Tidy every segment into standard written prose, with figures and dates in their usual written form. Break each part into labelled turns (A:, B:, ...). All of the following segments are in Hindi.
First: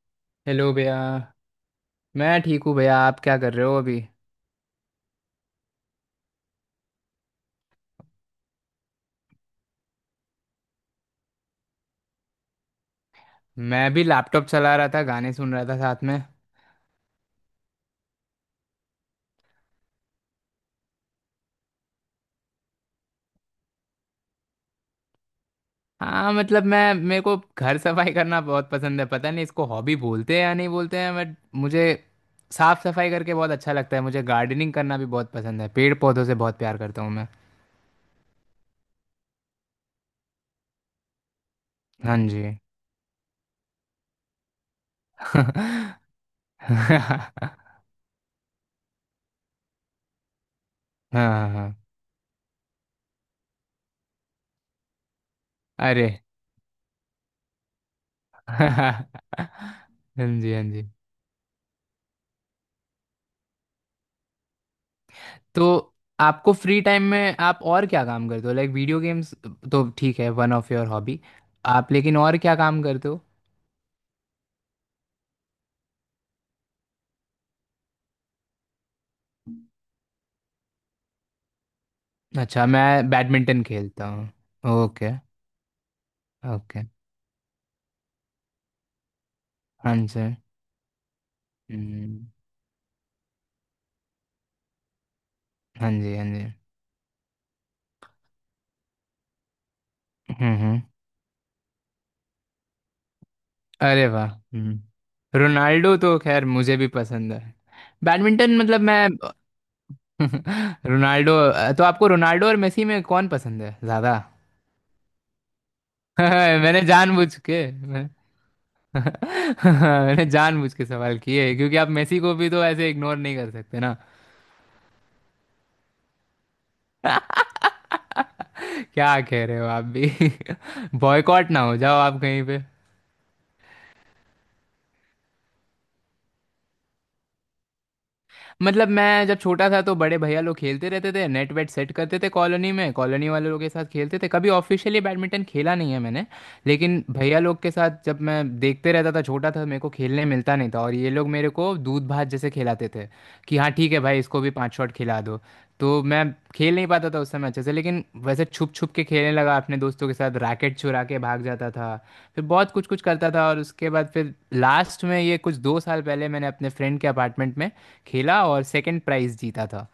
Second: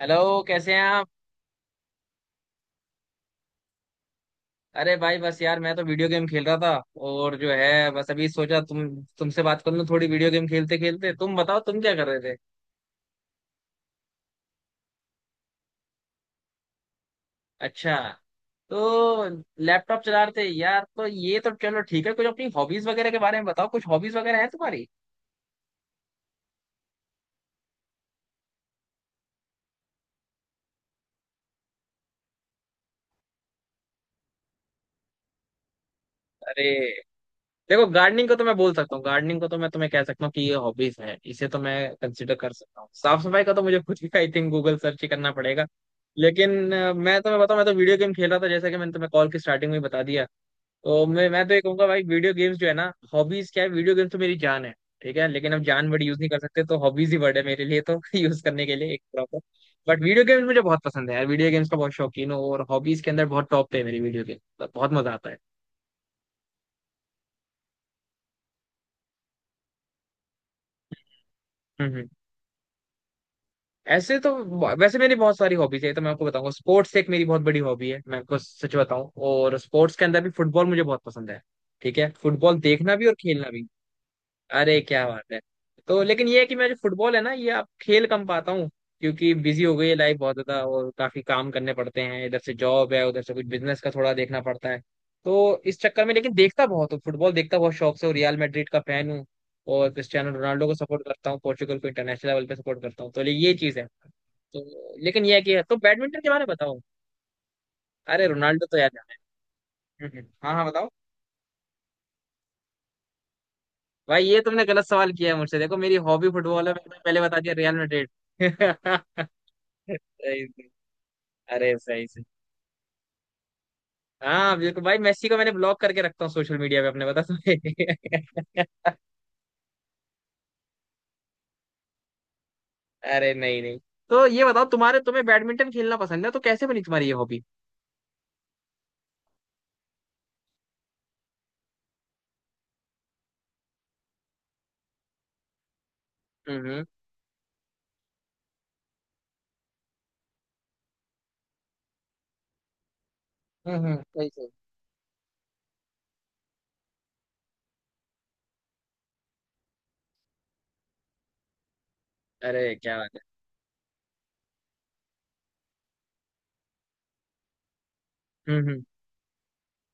A: हेलो।
B: हेलो
A: कैसे हैं
B: भैया।
A: आप?
B: मैं ठीक हूँ भैया। आप क्या कर रहे हो अभी?
A: अरे भाई, बस यार मैं तो वीडियो गेम खेल रहा था और जो है बस अभी सोचा तुमसे बात कर लूं थोड़ी वीडियो गेम खेलते खेलते। तुम बताओ तुम क्या कर रहे थे?
B: मैं भी लैपटॉप चला रहा था, गाने सुन रहा था साथ में।
A: अच्छा। तो लैपटॉप चला रहे थे यार, तो ये तो चलो ठीक है। कुछ अपनी हॉबीज वगैरह के बारे में बताओ, कुछ हॉबीज वगैरह है तुम्हारी?
B: हाँ, मतलब मैं, मेरे को घर सफाई करना बहुत पसंद है। पता नहीं इसको हॉबी बोलते हैं या नहीं बोलते हैं, बट मुझे साफ सफाई करके बहुत अच्छा लगता है। मुझे गार्डनिंग करना भी बहुत पसंद है, पेड़ पौधों से बहुत
A: अरे
B: प्यार करता हूँ मैं।
A: देखो, गार्डनिंग को तो मैं बोल सकता हूँ, गार्डनिंग को तो मैं तुम्हें कह सकता हूँ कि ये हॉबीज है, इसे तो मैं
B: हाँ
A: कंसिडर
B: जी।
A: कर सकता हूँ। साफ सफाई का तो मुझे खुद ही आई थिंक गूगल सर्च ही करना पड़ेगा। लेकिन मैं तुम्हें बताऊं,
B: हाँ
A: मैं तो वीडियो गेम खेल रहा था जैसा कि मैंने तुम्हें कॉल की स्टार्टिंग में ही बता दिया। तो मैं
B: हाँ
A: तो ये
B: हाँ।
A: कहूंगा भाई, वीडियो गेम्स जो है ना, हॉबीज क्या है, वीडियो गेम्स तो मेरी जान है। ठीक है, लेकिन अब जान वर्ड
B: अरे
A: यूज नहीं कर सकते तो हॉबीज ही वर्ड है मेरे लिए तो यूज करने के लिए एक
B: हाँ
A: प्रॉपर। बट वीडियो गेम्स
B: जी,
A: मुझे
B: हाँ
A: बहुत
B: जी।
A: पसंद है यार, वीडियो गेम्स का बहुत शौकीन हूँ और हॉबीज के अंदर बहुत टॉप पे है मेरी वीडियो गेम, बहुत मजा आता है।
B: तो आपको फ्री टाइम में आप और क्या काम करते हो, लाइक वीडियो गेम्स तो ठीक है, one of your hobby,
A: hmm
B: आप
A: हम्म।
B: लेकिन और क्या काम करते हो?
A: ऐसे तो वैसे मेरी बहुत सारी हॉबीज है तो मैं आपको बताऊंगा। स्पोर्ट्स एक मेरी बहुत बड़ी हॉबी है मैं आपको सच बताऊं, और स्पोर्ट्स के अंदर भी फुटबॉल मुझे बहुत पसंद है। ठीक है, फुटबॉल
B: अच्छा,
A: देखना भी
B: मैं
A: और खेलना
B: बैडमिंटन
A: भी।
B: खेलता हूँ।
A: अरे क्या
B: ओके।
A: बात है। तो लेकिन ये है कि मैं जो
B: ओके।
A: फुटबॉल है ना, ये अब खेल कम पाता हूँ क्योंकि बिजी हो गई है
B: हाँ
A: लाइफ बहुत
B: जी।
A: ज्यादा और काफी काम करने पड़ते हैं,
B: हम्म,
A: इधर से जॉब है उधर से कुछ बिजनेस का थोड़ा देखना पड़ता है। तो इस
B: हाँ
A: चक्कर में,
B: जी, हाँ
A: लेकिन
B: जी।
A: देखता बहुत हूँ फुटबॉल, देखता बहुत शौक से। और रियल मैड्रिड का फैन हूँ और क्रिस्टियानो रोनाल्डो को
B: हम्म।
A: सपोर्ट करता हूँ, पोर्चुगल को इंटरनेशनल लेवल पे सपोर्ट करता हूँ, तो ये चीज है।
B: अरे वाह,
A: तो लेकिन ये
B: हम्म,
A: है कि, तो
B: रोनाल्डो तो
A: बैडमिंटन के बारे
B: खैर
A: में
B: मुझे
A: बताओ।
B: भी पसंद है।
A: अरे
B: बैडमिंटन
A: रोनाल्डो तो
B: मतलब
A: याद है
B: मैं।
A: हमें। हाँ हाँ बताओ।
B: रोनाल्डो, तो आपको रोनाल्डो और मेसी में कौन पसंद है ज़्यादा?
A: भाई ये तुमने गलत सवाल किया है मुझसे, देखो मेरी हॉबी फुटबॉल है,
B: मैंने
A: मैंने पहले
B: जानबूझ
A: बता दिया,
B: के
A: रियल मैड्रिड।
B: मैंने
A: सही से,
B: जानबूझ के सवाल किए हैं,
A: अरे
B: क्योंकि आप
A: सही
B: मेसी
A: से।
B: को भी तो ऐसे इग्नोर नहीं कर सकते ना।
A: हाँ बिल्कुल भाई, मेसी को मैंने ब्लॉक करके रखता हूँ सोशल मीडिया पे अपने, बता तुम्हें।
B: क्या कह रहे हो आप भी? बॉयकॉट ना हो जाओ आप कहीं पे।
A: अरे नहीं नहीं। तो ये बताओ तुम्हारे, तुम्हें बैडमिंटन खेलना पसंद है तो कैसे बनी तुम्हारी ये हॉबी?
B: मतलब मैं जब छोटा था तो बड़े भैया लोग खेलते रहते थे, नेट वेट सेट करते थे, कॉलोनी में कॉलोनी वाले लोग के साथ खेलते थे। कभी ऑफिशियली बैडमिंटन खेला नहीं है मैंने।
A: हम्म।
B: लेकिन भैया लोग के साथ जब मैं देखते रहता था, छोटा था, मेरे को खेलने मिलता नहीं था, और ये लोग मेरे को दूध भात जैसे खिलाते थे कि हाँ ठीक है भाई,
A: सही
B: इसको
A: सही।
B: भी 5 शॉट खिला दो। तो मैं खेल नहीं पाता था उस समय अच्छे से, लेकिन वैसे छुप छुप के खेलने लगा अपने दोस्तों के साथ, रैकेट चुरा के भाग जाता था। फिर बहुत
A: अरे
B: कुछ
A: क्या
B: कुछ
A: बात है।
B: करता था, और उसके बाद फिर लास्ट में ये कुछ 2 साल पहले मैंने अपने फ्रेंड के अपार्टमेंट में खेला और
A: हम्म।
B: सेकंड प्राइज जीता था।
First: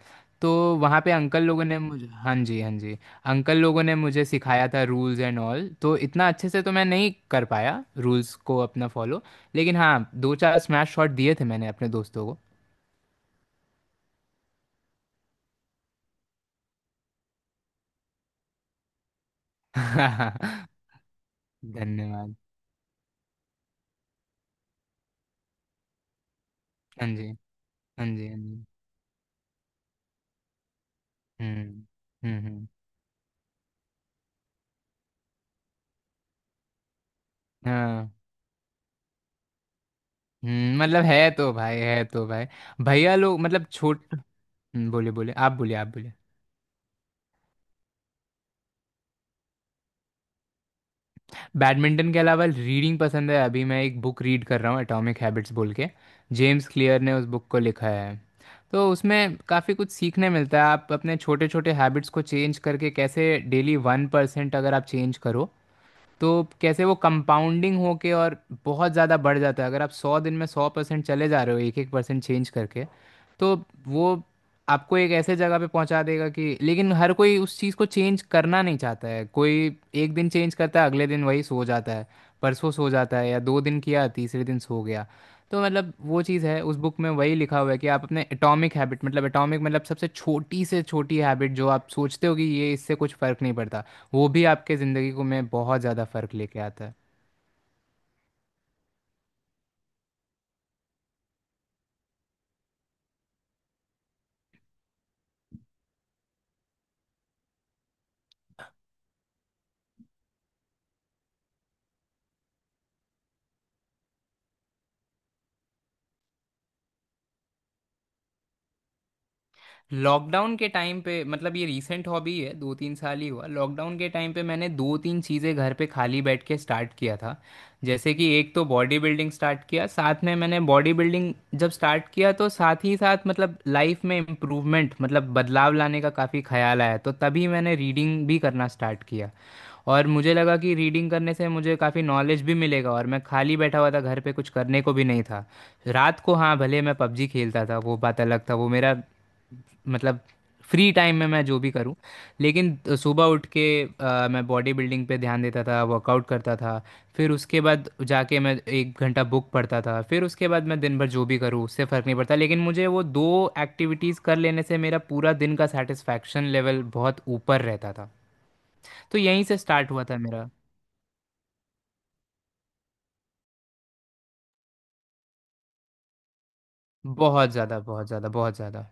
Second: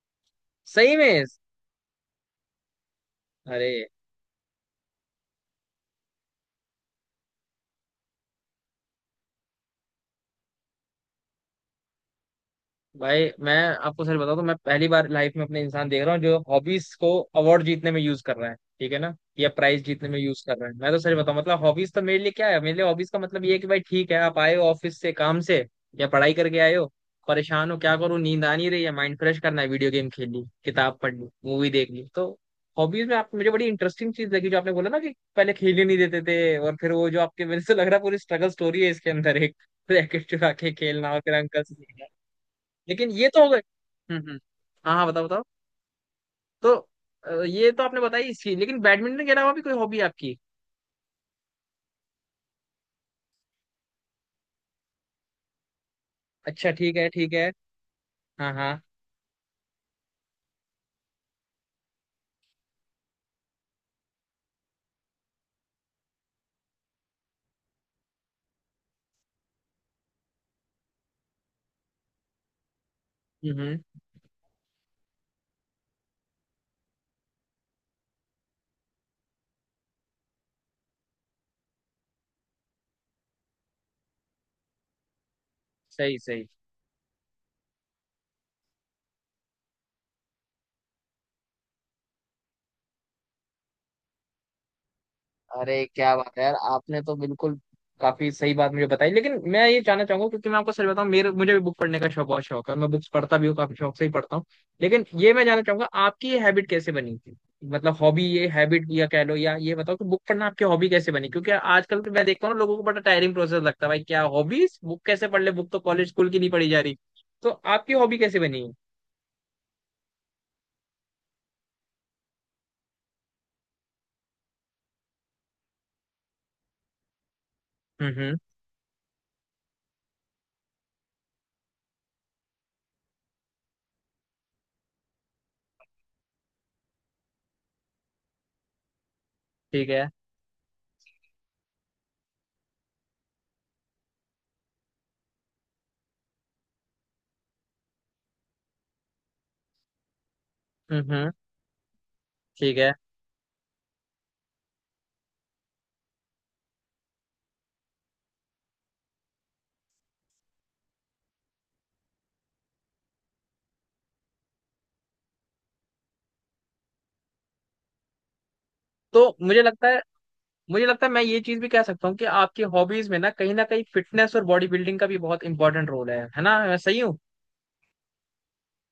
B: तो
A: सही
B: वहाँ पे
A: में?
B: अंकल लोगों ने मुझे— हाँ जी, हाँ जी। अंकल
A: अरे
B: लोगों ने मुझे सिखाया था रूल्स एंड ऑल, तो इतना अच्छे से तो मैं नहीं कर पाया रूल्स को अपना फॉलो, लेकिन हाँ, दो चार स्मैश शॉट दिए थे मैंने अपने दोस्तों को।
A: भाई, मैं आपको सच बताऊं तो मैं पहली बार लाइफ में अपने इंसान देख रहा हूँ जो हॉबीज को अवार्ड जीतने में यूज कर रहा है, ठीक है ना, या प्राइज जीतने में यूज कर रहा है। मैं तो सच बताऊं, मतलब हॉबीज तो मेरे लिए
B: धन्यवाद।
A: क्या है, मेरे लिए हॉबीज का मतलब ये है कि भाई ठीक है, आप आए हो ऑफिस से, काम से या पढ़ाई करके आए हो,
B: हाँ जी,
A: परेशान हो, क्या
B: हाँ
A: करूँ
B: जी, हाँ
A: नींद आ
B: जी।
A: नहीं रही है, माइंड फ्रेश करना है, वीडियो गेम खेल ली, किताब पढ़ ली,
B: हम्म
A: मूवी देख ली। तो
B: हम्म।
A: हॉबीज में आप मुझे बड़ी इंटरेस्टिंग चीज लगी जो आपने बोला ना कि पहले खेलने नहीं देते थे, और फिर वो जो आपके मेरे से लग रहा है
B: हाँ।
A: पूरी स्ट्रगल स्टोरी है इसके अंदर एक रैकेट चुरा के
B: मतलब
A: खेलना और
B: है
A: फिर
B: तो
A: अंकल से।
B: भाई, है तो भाई।
A: लेकिन
B: भैया
A: ये
B: लोग
A: तो हो गए।
B: मतलब छोट
A: हम्म। हाँ हाँ
B: बोले
A: बताओ
B: बोले,
A: बताओ।
B: आप बोले, आप बोले।
A: तो ये तो आपने बताई इसकी, लेकिन बैडमिंटन के अलावा भी कोई हॉबी आपकी?
B: बैडमिंटन के अलावा रीडिंग पसंद है। अभी मैं एक बुक रीड कर रहा हूँ, एटॉमिक हैबिट्स बोल के। जेम्स
A: अच्छा ठीक
B: क्लियर
A: है
B: ने उस
A: ठीक
B: बुक
A: है।
B: को लिखा है।
A: हाँ हाँ।
B: तो उसमें काफ़ी कुछ सीखने मिलता है, आप अपने छोटे छोटे हैबिट्स को चेंज करके कैसे डेली 1% अगर आप चेंज करो, तो कैसे वो कंपाउंडिंग होके और बहुत ज़्यादा बढ़ जाता है। अगर आप 100 दिन में 100% चले जा रहे हो एक एक परसेंट चेंज करके, तो
A: हम्म।
B: वो आपको एक ऐसे जगह पे पहुंचा देगा कि— लेकिन हर कोई उस चीज़ को चेंज करना नहीं चाहता है। कोई एक दिन चेंज करता है, अगले दिन वही सो जाता है, परसों सो जाता है, या दो दिन किया तीसरे दिन सो गया। तो मतलब
A: सही
B: वो चीज़
A: सही।
B: है उस बुक में, वही लिखा हुआ है कि आप अपने एटॉमिक हैबिट, मतलब एटॉमिक मतलब सबसे छोटी से छोटी हैबिट जो आप सोचते हो कि ये इससे कुछ फ़र्क नहीं पड़ता, वो भी आपके ज़िंदगी को, में बहुत
A: अरे
B: ज़्यादा
A: क्या
B: फ़र्क
A: बात है यार,
B: लेके आता है।
A: आपने तो बिल्कुल काफी सही बात मुझे बताई। लेकिन मैं ये जानना चाहूंगा, क्योंकि मैं आपको सच बताऊं मेरे मुझे भी बुक पढ़ने का शौक बहुत शौक है, मैं बुक्स पढ़ता भी हूँ काफी शौक से ही पढ़ता हूँ। लेकिन ये मैं जानना चाहूंगा आपकी ये हैबिट कैसे बनी थी, मतलब हॉबी ये हैबिट या कह लो, या ये बताओ कि बुक पढ़ना आपकी हॉबी कैसे बनी? क्योंकि आजकल तो मैं देखता हूँ ना, लोगों को बड़ा टायरिंग प्रोसेस लगता है भाई, क्या हॉबीज, बुक कैसे पढ़ ले, बुक तो कॉलेज स्कूल की नहीं पढ़ी जा रही। तो आपकी हॉबी कैसे बनी?
B: लॉकडाउन के टाइम पे, मतलब ये रीसेंट हॉबी है, दो तीन साल ही हुआ। लॉकडाउन के टाइम पे मैंने दो तीन चीज़ें घर पे खाली बैठ के स्टार्ट किया था। जैसे कि
A: हम्म।
B: एक तो बॉडी बिल्डिंग स्टार्ट किया। साथ में मैंने बॉडी बिल्डिंग जब स्टार्ट किया तो साथ ही साथ, मतलब लाइफ में इम्प्रूवमेंट, मतलब बदलाव लाने का काफ़ी ख्याल आया, तो तभी मैंने रीडिंग भी करना स्टार्ट किया।
A: ठीक
B: और
A: है।
B: मुझे लगा कि रीडिंग करने से मुझे काफ़ी नॉलेज भी मिलेगा, और मैं खाली बैठा हुआ था घर पे, कुछ करने को भी नहीं था। रात को हाँ, भले मैं पबजी खेलता था, वो बात अलग था, वो मेरा मतलब फ्री टाइम
A: हम्म।
B: में मैं जो भी करूं। लेकिन
A: ठीक है।
B: सुबह उठ के मैं बॉडी बिल्डिंग पे ध्यान देता था, वर्कआउट करता था। फिर उसके बाद जाके मैं 1 घंटा बुक पढ़ता था। फिर उसके बाद मैं दिन भर जो भी करूं उससे फ़र्क नहीं पड़ता, लेकिन मुझे वो 2 एक्टिविटीज़ कर लेने से मेरा पूरा दिन का सेटिस्फैक्शन लेवल बहुत ऊपर रहता था। तो
A: तो
B: यहीं से स्टार्ट हुआ था मेरा।
A: मुझे लगता है मैं ये चीज भी कह सकता हूँ कि आपकी हॉबीज में ना कहीं फिटनेस और बॉडी बिल्डिंग का भी बहुत इंपॉर्टेंट रोल है। है ना, मैं सही हूँ?
B: बहुत ज़्यादा, बहुत ज़्यादा, बहुत ज़्यादा।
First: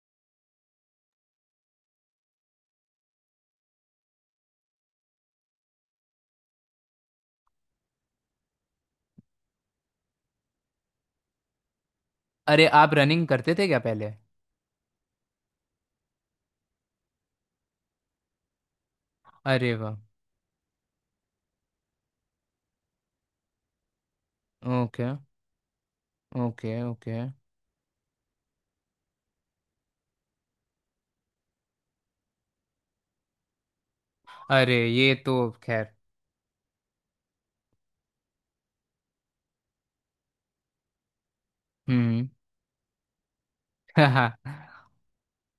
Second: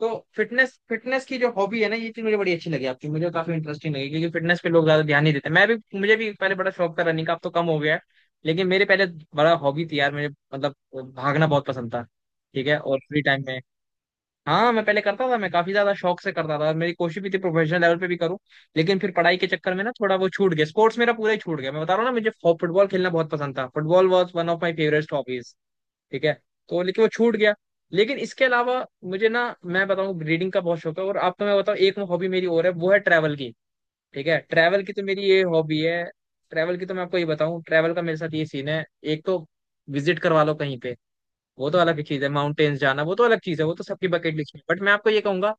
A: तो फिटनेस, फिटनेस की जो हॉबी है ना, ये चीज मुझे बड़ी अच्छी लगी आपकी, मुझे काफी इंटरेस्टिंग लगी क्योंकि फिटनेस पे लोग ज्यादा ध्यान नहीं देते। मैं भी, मुझे भी पहले बड़ा शौक था रनिंग का, अब तो कम हो गया है। लेकिन मेरे पहले बड़ा हॉबी थी यार मुझे, मतलब भागना बहुत पसंद था। ठीक
B: अरे
A: है,
B: आप
A: और फ्री
B: रनिंग
A: टाइम
B: करते
A: में
B: थे क्या पहले?
A: हाँ मैं पहले करता था, मैं काफी ज्यादा शौक से करता था, मेरी कोशिश भी थी प्रोफेशनल लेवल पे भी करूँ, लेकिन फिर पढ़ाई के चक्कर
B: अरे
A: में ना
B: वाह।
A: थोड़ा वो छूट गया, स्पोर्ट्स मेरा पूरा ही छूट गया। मैं बता रहा हूँ ना, मुझे फुटबॉल खेलना बहुत पसंद था, football was one of my
B: okay.
A: Favourite hobbies. ठीक है, तो
B: ओके।
A: लेकिन वो
B: ओके।
A: छूट गया। लेकिन इसके अलावा मुझे ना, मैं बताऊँ, रीडिंग का बहुत शौक है। और आपको मैं बताऊँ एक हॉबी मेरी और है, वो है ट्रैवल की। ठीक है, ट्रैवल
B: अरे
A: की तो
B: ये
A: मेरी
B: तो
A: ये हॉबी
B: खैर—
A: है। ट्रैवल की तो मैं आपको ये बताऊँ, ट्रैवल का मेरे साथ ये सीन है, एक तो विजिट करवा लो कहीं पे, वो तो अलग चीज
B: हम्म।
A: है। माउंटेन्स जाना वो तो अलग चीज है, वो तो सबकी
B: हाँ।
A: बकेट लिस्ट में। बट मैं आपको ये कहूंगा,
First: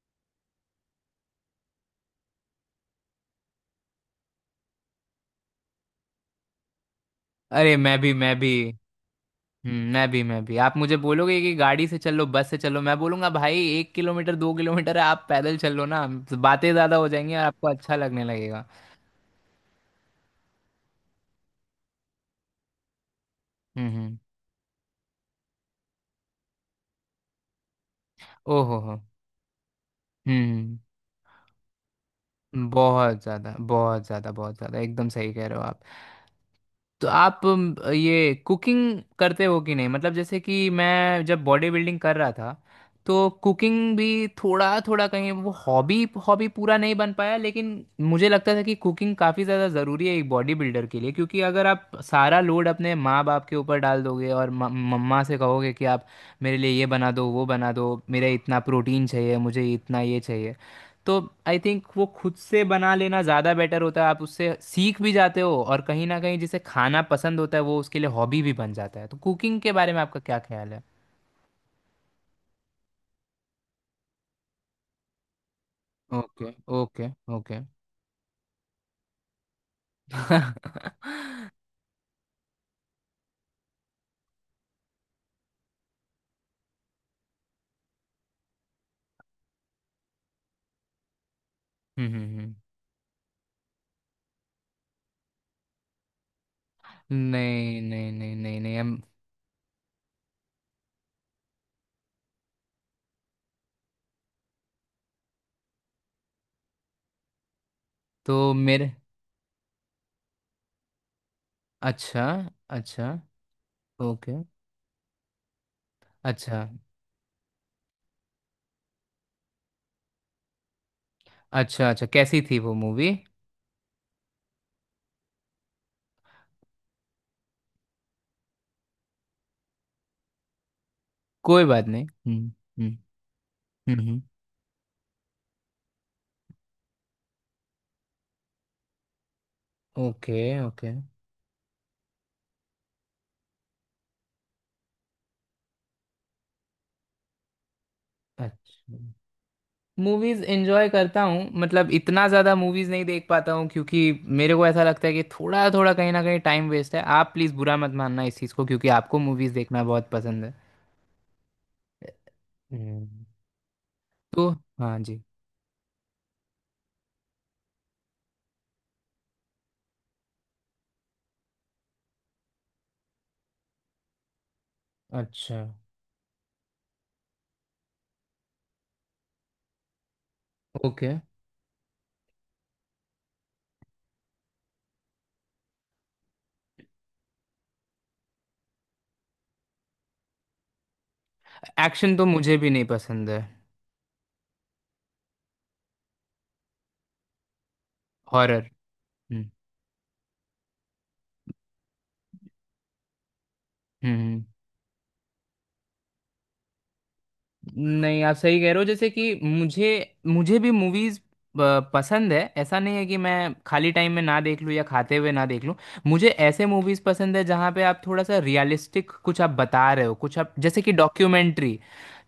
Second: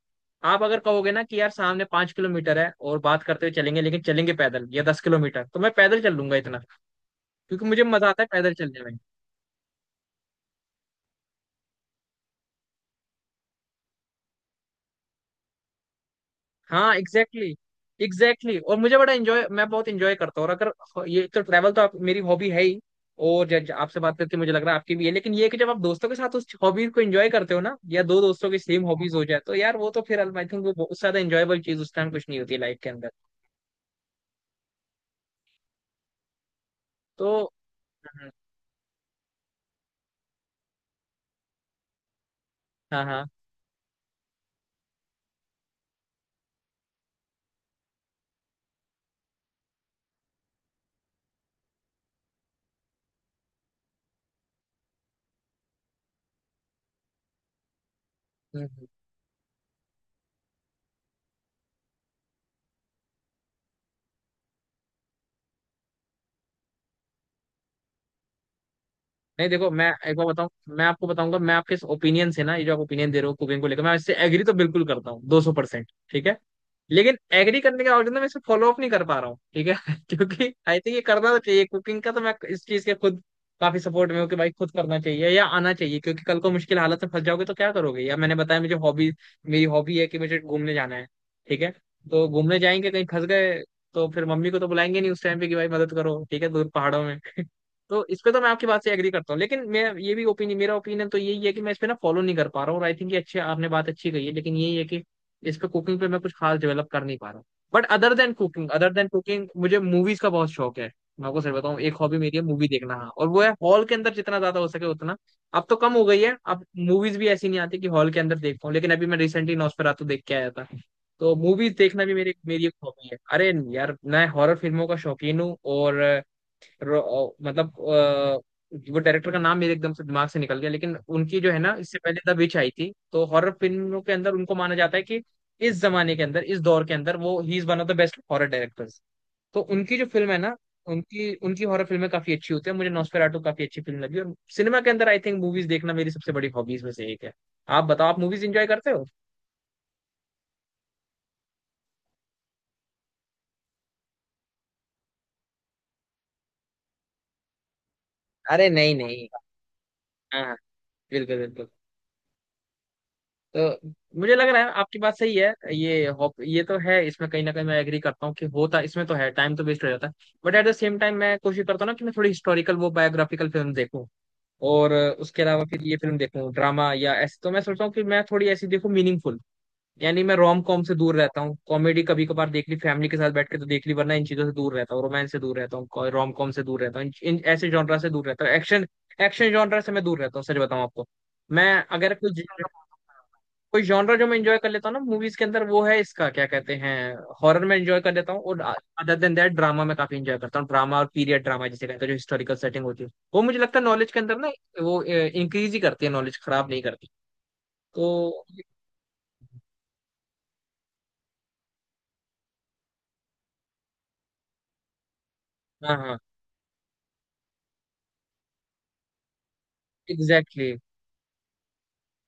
A: आप अगर कहोगे ना कि यार सामने 5 किलोमीटर है और बात करते हुए चलेंगे लेकिन चलेंगे पैदल, या 10 किलोमीटर, तो मैं पैदल चल लूंगा इतना, क्योंकि
B: अरे
A: मुझे
B: मैं
A: मजा
B: भी,
A: आता है
B: मैं
A: पैदल
B: भी।
A: चलने में।
B: मैं भी, मैं भी। आप मुझे बोलोगे कि गाड़ी से चलो, बस से चलो, मैं बोलूंगा भाई 1 किलोमीटर 2 किलोमीटर है, आप पैदल चलो ना, बातें
A: हाँ
B: ज्यादा हो जाएंगी और
A: एग्जैक्टली,
B: आपको अच्छा लगने
A: एग्जैक्टली
B: लगेगा।
A: exactly। और मुझे बड़ा इंजॉय, मैं बहुत इंजॉय करता हूँ, और अगर ये तो ट्रैवल तो आप मेरी हॉबी है ही, और जब आपसे बात
B: हम्म।
A: करके मुझे लग रहा है आपकी भी है। लेकिन ये है कि जब आप दोस्तों के साथ उस हॉबीज को एंजॉय करते हो ना, या दो दोस्तों की
B: ओहो हो
A: सेम
B: हो।
A: हॉबीज हो जाए, तो यार वो तो फिर आई थिंक वो
B: हम्म।
A: बहुत ज्यादा एंजॉयबल चीज उस टाइम कुछ नहीं होती लाइफ के अंदर।
B: बहुत ज़्यादा, बहुत ज़्यादा, बहुत ज़्यादा, एकदम सही कह रहे हो आप। तो
A: तो
B: आप
A: हम्म,
B: ये कुकिंग करते हो कि नहीं? मतलब जैसे कि मैं जब बॉडी बिल्डिंग कर रहा था,
A: हाँ
B: तो
A: हाँ।
B: कुकिंग भी थोड़ा थोड़ा, कहीं वो हॉबी हॉबी पूरा नहीं बन पाया, लेकिन मुझे लगता था कि कुकिंग काफ़ी ज़्यादा ज़रूरी है एक बॉडी बिल्डर के लिए, क्योंकि अगर आप सारा लोड अपने माँ बाप के ऊपर डाल दोगे और मम्मा से कहोगे कि आप मेरे लिए ये बना दो, वो बना दो, मेरे इतना
A: हम्म, हम्म।
B: प्रोटीन चाहिए, मुझे इतना ये चाहिए, तो आई थिंक वो खुद से बना लेना ज़्यादा बेटर होता है। आप उससे सीख भी जाते हो, और कहीं ना कहीं जिसे खाना पसंद होता है वो उसके लिए हॉबी भी बन जाता है। तो
A: नहीं
B: कुकिंग
A: देखो
B: के
A: मैं
B: बारे में
A: एक
B: आपका
A: बार
B: क्या
A: बताऊं,
B: ख्याल है?
A: मैं आपको बताऊंगा मैं आपके इस ओपिनियन से ना, ये जो आप ओपिनियन दे रहे हो कुकिंग को लेकर, मैं इससे एग्री तो बिल्कुल करता हूँ 200%, ठीक है।
B: ओके। ओके।
A: लेकिन एग्री
B: ओके।
A: करने के बावजूद ना मैं इसे फॉलो अप नहीं कर पा रहा हूँ, ठीक है क्योंकि
B: हम्म
A: आई थिंक ये करना तो चाहिए कुकिंग का, तो मैं इस चीज के खुद काफी सपोर्ट में हूँ कि भाई खुद करना चाहिए या आना चाहिए, क्योंकि कल को मुश्किल हालत में फंस जाओगे तो क्या करोगे? या मैंने बताया मुझे हॉबी, मेरी हॉबी है कि मुझे घूमने जाना है, ठीक है,
B: हम्म।
A: तो
B: हम्म।
A: घूमने जाएंगे कहीं फंस गए, तो फिर मम्मी को तो बुलाएंगे नहीं उस टाइम पे कि भाई मदद करो, ठीक है, दूर पहाड़ों में।
B: नहीं
A: तो
B: नहीं
A: इस पे
B: नहीं
A: तो मैं
B: नहीं
A: आपकी
B: नहीं,
A: बात से
B: हम—
A: एग्री करता हूँ, लेकिन मैं ये भी ओपिनियन, मेरा ओपिनियन तो यही है कि मैं इस पे ना फॉलो नहीं कर पा रहा हूँ, और आई थिंक ये अच्छी आपने बात अच्छी कही है, लेकिन यही है कि इस पे कुकिंग पे मैं कुछ खास डेवलप कर नहीं पा रहा। बट अदर देन
B: तो
A: कुकिंग,
B: मेरे—
A: अदर देन कुकिंग, मुझे मूवीज का बहुत शौक है। मैं आपको सर बताऊँ एक हॉबी
B: अच्छा।
A: मेरी है मूवी देखना,
B: अच्छा।
A: हाँ, और वो है हॉल के अंदर जितना
B: ओके।
A: ज्यादा हो सके उतना। अब तो कम हो गई है,
B: अच्छा।
A: अब मूवीज भी ऐसी नहीं आती कि हॉल के अंदर देख पाऊँ, लेकिन अभी मैं रिसेंटली नॉस्फेरातु देख के आया था। तो मूवीज
B: अच्छा।
A: देखना
B: अच्छा,
A: भी मेरी
B: कैसी थी
A: मेरी एक
B: वो
A: हॉबी
B: मूवी?
A: है। अरे यार, मैं हॉरर फिल्मों का शौकीन हूँ, और मतलब वो डायरेक्टर का नाम मेरे एकदम से दिमाग से निकल गया, लेकिन उनकी जो है
B: कोई
A: ना
B: बात
A: इससे
B: नहीं।
A: पहले द
B: हम्म।
A: विच आई थी,
B: हम्म
A: तो हॉरर
B: हम्म।
A: फिल्मों के
B: हम्म
A: अंदर उनको माना जाता है कि इस जमाने के अंदर, इस दौर के अंदर, वो ही is one of the best horror directors. तो उनकी जो फिल्म है
B: ओके।
A: ना,
B: ओके।
A: उनकी उनकी हॉरर फिल्में काफी अच्छी होती है, मुझे नॉस्फेराटू काफी अच्छी फिल्म लगी। और सिनेमा के अंदर आई थिंक मूवीज देखना मेरी सबसे बड़ी हॉबीज में से एक है। आप बताओ, आप मूवीज एंजॉय करते
B: अच्छा।
A: हो?
B: मूवीज एंजॉय करता हूँ, मतलब इतना ज़्यादा मूवीज नहीं देख पाता हूँ, क्योंकि मेरे को ऐसा लगता है कि थोड़ा थोड़ा कहीं ना कहीं टाइम वेस्ट है। आप प्लीज़ बुरा मत मानना इस चीज़ को,
A: अरे
B: क्योंकि
A: नहीं
B: आपको
A: नहीं।
B: मूवीज देखना बहुत पसंद है।
A: हाँ बिल्कुल बिल्कुल।
B: हम्म।
A: तो मुझे लग
B: तो
A: रहा है
B: हाँ
A: आपकी बात
B: जी।
A: सही है, ये तो है, इसमें कहीं ना कहीं मैं एग्री करता हूँ कि होता इसमें तो है, टाइम तो वेस्ट हो जाता है। But at the same time मैं कोशिश करता हूँ ना कि मैं थोड़ी हिस्टोरिकल वो बायोग्राफिकल फिल्म देखूँ, और उसके
B: अच्छा।
A: अलावा फिर ये फिल्म देखूँ ड्रामा, या ऐसे तो मैं सोचता हूँ कि मैं थोड़ी ऐसी देखूँ मीनिंगफुल। यानी मैं रोम कॉम से
B: ओके।
A: दूर रहता हूँ, कॉमेडी कभी कभार देख ली फैमिली के साथ बैठ के तो देख ली, वरना इन चीजों से दूर रहता हूँ, रोमांस से दूर रहता हूँ, रोम कॉम से दूर रहता हूँ, इन ऐसे जॉनरा से दूर रहता हूँ। एक्शन, एक्शन जॉनरा से मैं दूर रहता हूँ, सच बताऊँ आपको। मैं अगर
B: एक्शन तो
A: कुछ,
B: मुझे भी नहीं पसंद है।
A: कोई जॉनरा जो मैं एंजॉय कर लेता हूँ ना मूवीज के अंदर, वो है इसका क्या कहते हैं, हॉरर में एंजॉय कर लेता हूँ, और
B: horror.
A: Other than
B: hmm
A: that drama में काफी एंजॉय करता हूँ। ड्रामा और पीरियड ड्रामा जिसे कहते हैं, जो हिस्टोरिकल सेटिंग होती है, वो मुझे लगता है नॉलेज
B: हम्म
A: के अंदर
B: हम्म।
A: ना वो इंक्रीज ही करती है, नॉलेज खराब नहीं करती।
B: नहीं, आप
A: तो
B: सही कह रहे हो। जैसे कि मुझे, मुझे भी मूवीज पसंद है, ऐसा नहीं है कि मैं खाली टाइम में ना देख लूँ या खाते हुए ना देख लूँ।
A: हाँ हाँ
B: मुझे ऐसे मूवीज पसंद है जहाँ पे आप थोड़ा सा रियलिस्टिक कुछ आप बता रहे हो, कुछ आप
A: एग्जैक्टली
B: जैसे कि डॉक्यूमेंट्री।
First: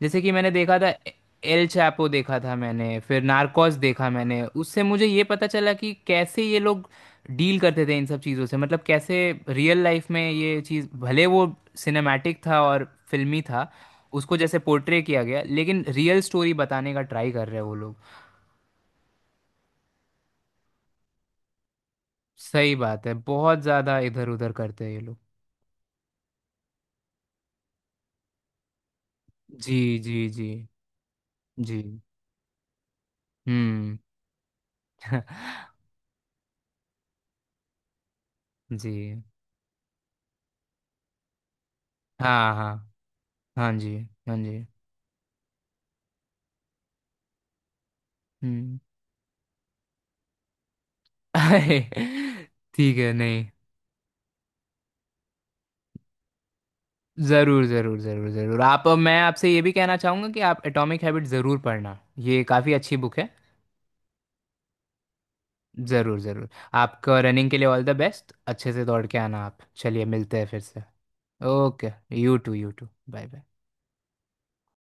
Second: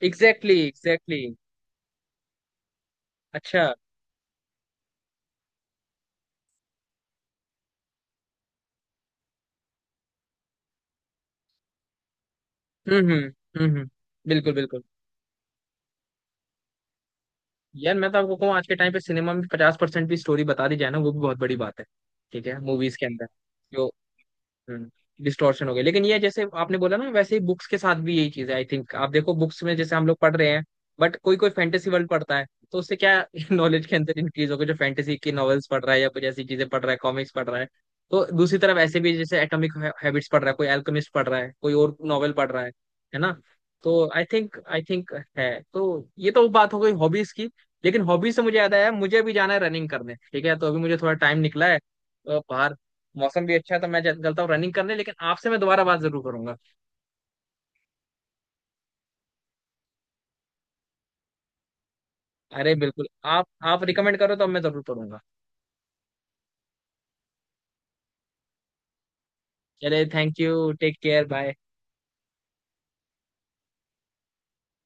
B: जैसे कि मैंने
A: एग्जैक्टली
B: देखा था,
A: एग्जैक्टली।
B: एल चैपो देखा था मैंने, फिर
A: अच्छा,
B: नार्कोस देखा मैंने। उससे मुझे ये पता चला कि कैसे ये लोग डील करते थे इन सब चीज़ों से। मतलब कैसे रियल लाइफ में ये चीज़, भले वो सिनेमैटिक था और
A: हम्म,
B: फिल्मी था,
A: हम्म।
B: उसको
A: बिल्कुल
B: जैसे
A: बिल्कुल।
B: पोर्ट्रे किया गया, लेकिन रियल स्टोरी बताने का ट्राई कर रहे हैं वो
A: यार
B: लोग।
A: मैं तो आपको कहूँ आज के टाइम पे सिनेमा में 50% भी स्टोरी बता दी जाए ना, वो भी बहुत बड़ी बात है। ठीक है,
B: सही
A: मूवीज के
B: बात है,
A: अंदर
B: बहुत
A: जो
B: ज़्यादा इधर उधर करते हैं ये लोग।
A: डिस्टॉर्शन हो गया, लेकिन ये जैसे आपने बोला ना, वैसे ही बुक्स के साथ भी यही चीज है आई थिंक। आप देखो बुक्स में
B: जी
A: जैसे हम
B: जी
A: लोग पढ़
B: जी।
A: रहे हैं, बट कोई कोई
B: जी।
A: फैंटेसी वर्ल्ड पढ़ता है, तो उससे क्या नॉलेज के
B: हम्म।
A: अंदर इंक्रीज होगा जो फैंटेसी की नॉवेल्स पढ़ रहा है या कुछ ऐसी चीजें पढ़ रहा है, कॉमिक्स पढ़ रहा है। तो दूसरी तरफ
B: जी।
A: ऐसे भी जैसे एटॉमिक हैबिट्स पढ़ रहा है कोई, एल्केमिस्ट पढ़ रहा है कोई, और नॉवेल पढ़
B: हाँ
A: रहा है।
B: हाँ।
A: है ना?
B: हाँ
A: तो
B: जी।
A: आई
B: हाँ
A: थिंक,
B: जी।
A: आई थिंक है तो, ये तो बात हो गई हॉबीज की। लेकिन हॉबीज से मुझे याद
B: हम्म।
A: आया, मुझे अभी जाना है रनिंग करने, ठीक है, तो अभी मुझे थोड़ा टाइम निकला है,
B: अरे
A: तो बाहर
B: ठीक है, नहीं—
A: मौसम भी अच्छा है तो मैं चलता हूँ रनिंग करने। लेकिन आपसे मैं दोबारा बात जरूर करूंगा।
B: ज़रूर ज़रूर ज़रूर ज़रूर। आप— मैं आपसे ये भी कहना चाहूँगा कि आप एटॉमिक हैबिट ज़रूर पढ़ना, ये
A: अरे
B: काफ़ी अच्छी
A: बिल्कुल।
B: बुक है।
A: आप रिकमेंड करो तो मैं जरूर करूंगा।
B: ज़रूर ज़रूर। आपका रनिंग के लिए ऑल द बेस्ट। अच्छे से दौड़ के आना आप,
A: चले
B: चलिए
A: थैंक
B: मिलते हैं फिर
A: यू
B: से।
A: Take care bye.
B: Okay. You too, you too, bye bye.